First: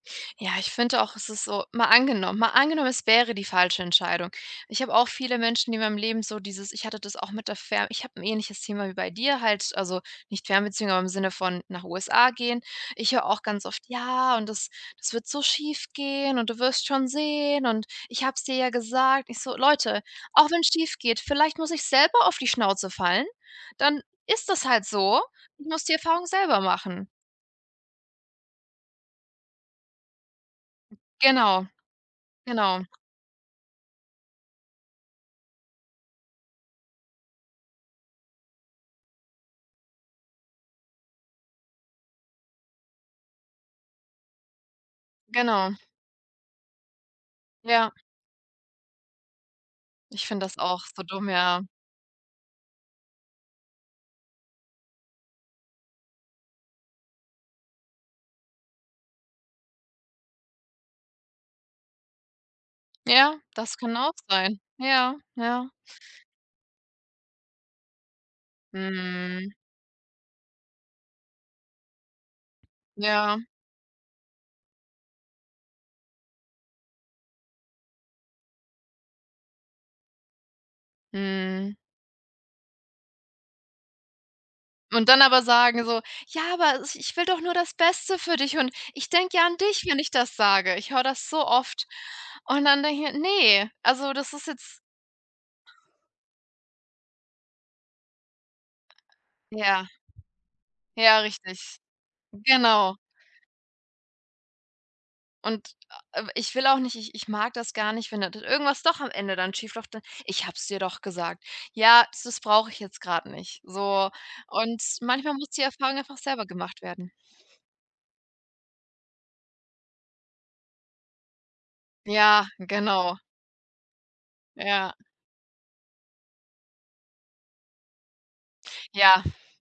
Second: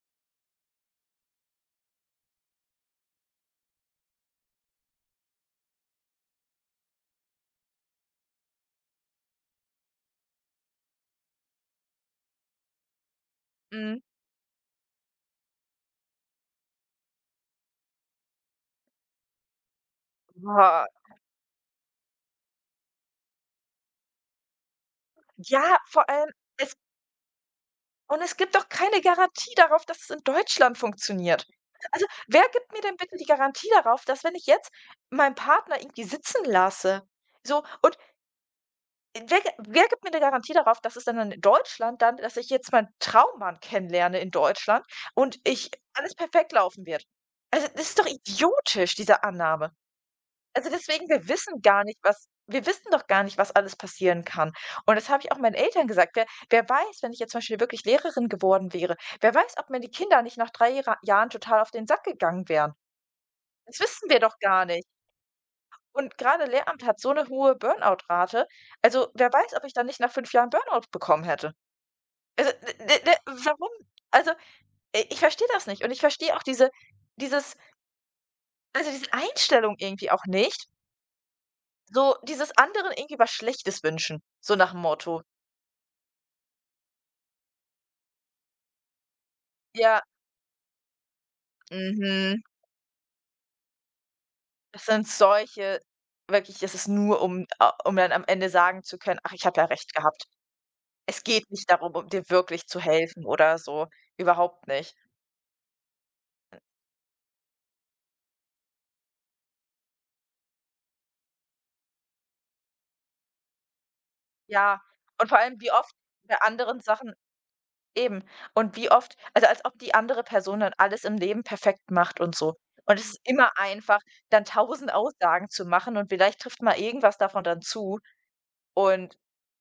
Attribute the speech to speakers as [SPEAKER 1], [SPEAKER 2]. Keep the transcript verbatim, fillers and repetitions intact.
[SPEAKER 1] Ja, ich finde auch, es ist so mal angenommen mal angenommen, es wäre die falsche Entscheidung. Ich habe auch viele Menschen in meinem Leben so dieses ich hatte das auch mit der Fern ich habe 'n ähnliches Thema wie bei dir halt also nicht Fernbeziehung, aber im Sinne von nach USA gehen. Ich höre auch ganz oft:
[SPEAKER 2] Mhm.
[SPEAKER 1] „Ja, und das das wird so schiefgehen und du wirst schon sehen und ich habe es dir ja gesagt.” Ich so: „Leute, auch wenn's
[SPEAKER 2] Boah.
[SPEAKER 1] schiefgeht, vielleicht muss ich selber auf die Schnauze fallen, dann ist das halt so und
[SPEAKER 2] Ja,
[SPEAKER 1] muss die
[SPEAKER 2] vor
[SPEAKER 1] Erfahrung
[SPEAKER 2] allem
[SPEAKER 1] selber
[SPEAKER 2] es
[SPEAKER 1] machen.“
[SPEAKER 2] Und es gibt doch keine Garantie darauf, dass es in Deutschland funktioniert.
[SPEAKER 1] Genau,
[SPEAKER 2] Also, wer gibt
[SPEAKER 1] genau.
[SPEAKER 2] mir denn bitte die Garantie darauf, dass wenn ich jetzt meinen Partner irgendwie sitzen lasse? So, und n wer g wer gibt mir 'ne Garantie darauf, dass es dann in Deutschland dann dass ich jetzt meinen Traummann kennenlerne in Deutschland und ich
[SPEAKER 1] Genau.
[SPEAKER 2] alles perfekt laufen wird? Also, das
[SPEAKER 1] Ja.
[SPEAKER 2] ist doch idiotisch, diese Annahme.
[SPEAKER 1] Ich finde das
[SPEAKER 2] Also
[SPEAKER 1] auch so
[SPEAKER 2] deswegen, wir
[SPEAKER 1] dumm, ja.
[SPEAKER 2] wissen gar nicht, was wir wissen doch gar nicht, was alles passieren kann. Und das habe ich auch meinen Eltern gesagt, wer wer weiß, wenn ich jetzt zum Beispiel wirklich Lehrerin geworden wäre, wer weiß, ob mir die Kinder nicht nach drei Jehre Jahren total auf den Sack gegangen wären?
[SPEAKER 1] Ja, das
[SPEAKER 2] Das
[SPEAKER 1] kann
[SPEAKER 2] wissen
[SPEAKER 1] auch
[SPEAKER 2] wir doch
[SPEAKER 1] sein.
[SPEAKER 2] gar nicht.
[SPEAKER 1] Ja, ja.
[SPEAKER 2] Und gerade Lehramt hat so 'ne hohe Burn-out-Rate. Also, wer
[SPEAKER 1] Mhm.
[SPEAKER 2] weiß, ob ich dann nicht nach fünf Jahren Burn-out bekommen hätte? Also, ne, ne, ne,
[SPEAKER 1] Ja.
[SPEAKER 2] warum? Also, i ich verstehe das nicht. Und ich verstehe auch diese dieses also diese Einstellung irgendwie auch nicht
[SPEAKER 1] Mhm.
[SPEAKER 2] so dieses anderen irgendwie was Schlechtes wünschen, so nach'm
[SPEAKER 1] Und dann
[SPEAKER 2] Motto.
[SPEAKER 1] aber sagen so: „Ja, aber is ich will doch nur das Beste für dich und ich denke ja an dich, wenn
[SPEAKER 2] Ja.
[SPEAKER 1] ich das sage.” Ich höre das so oft.
[SPEAKER 2] Mhm.
[SPEAKER 1] Und dann denke ich mir: „Ne, also das ist jetzt“
[SPEAKER 2] Es sind solche wirklich es ist nur, um a um dann am Ende sagen zu können: „Ach, ich habe ja
[SPEAKER 1] Ja.
[SPEAKER 2] Recht gehabt.“
[SPEAKER 1] Ja
[SPEAKER 2] Es geht nicht
[SPEAKER 1] richtig,
[SPEAKER 2] darum, um dir wirklich zu
[SPEAKER 1] genau.
[SPEAKER 2] helfen oder so. Überhaupt nicht.
[SPEAKER 1] Und, äh, ich will auch nicht ich ich mag das gar nicht, wenn d da irgendwas doch am Ende dann schief läuft, dann: „Ich habe es dir doch gesagt.” Ja, das s brauche ich jetzt grad nicht. So
[SPEAKER 2] Ja,
[SPEAKER 1] und
[SPEAKER 2] und
[SPEAKER 1] manchmal
[SPEAKER 2] vor
[SPEAKER 1] muss
[SPEAKER 2] allem
[SPEAKER 1] die
[SPEAKER 2] wie oft
[SPEAKER 1] Erfahrung einfach
[SPEAKER 2] bei
[SPEAKER 1] selber
[SPEAKER 2] anderen
[SPEAKER 1] gemacht werden.
[SPEAKER 2] Sachen eben. Und wie oft also, als ob die andere Person dann alles im Leben perfekt macht und
[SPEAKER 1] Ja,
[SPEAKER 2] so. Und es
[SPEAKER 1] genau.
[SPEAKER 2] ist immer einfach, dann tausend
[SPEAKER 1] Ja.
[SPEAKER 2] Aussagen zu machen und vielleicht trifft mal irgendwas davon dann zu. Und
[SPEAKER 1] Ja.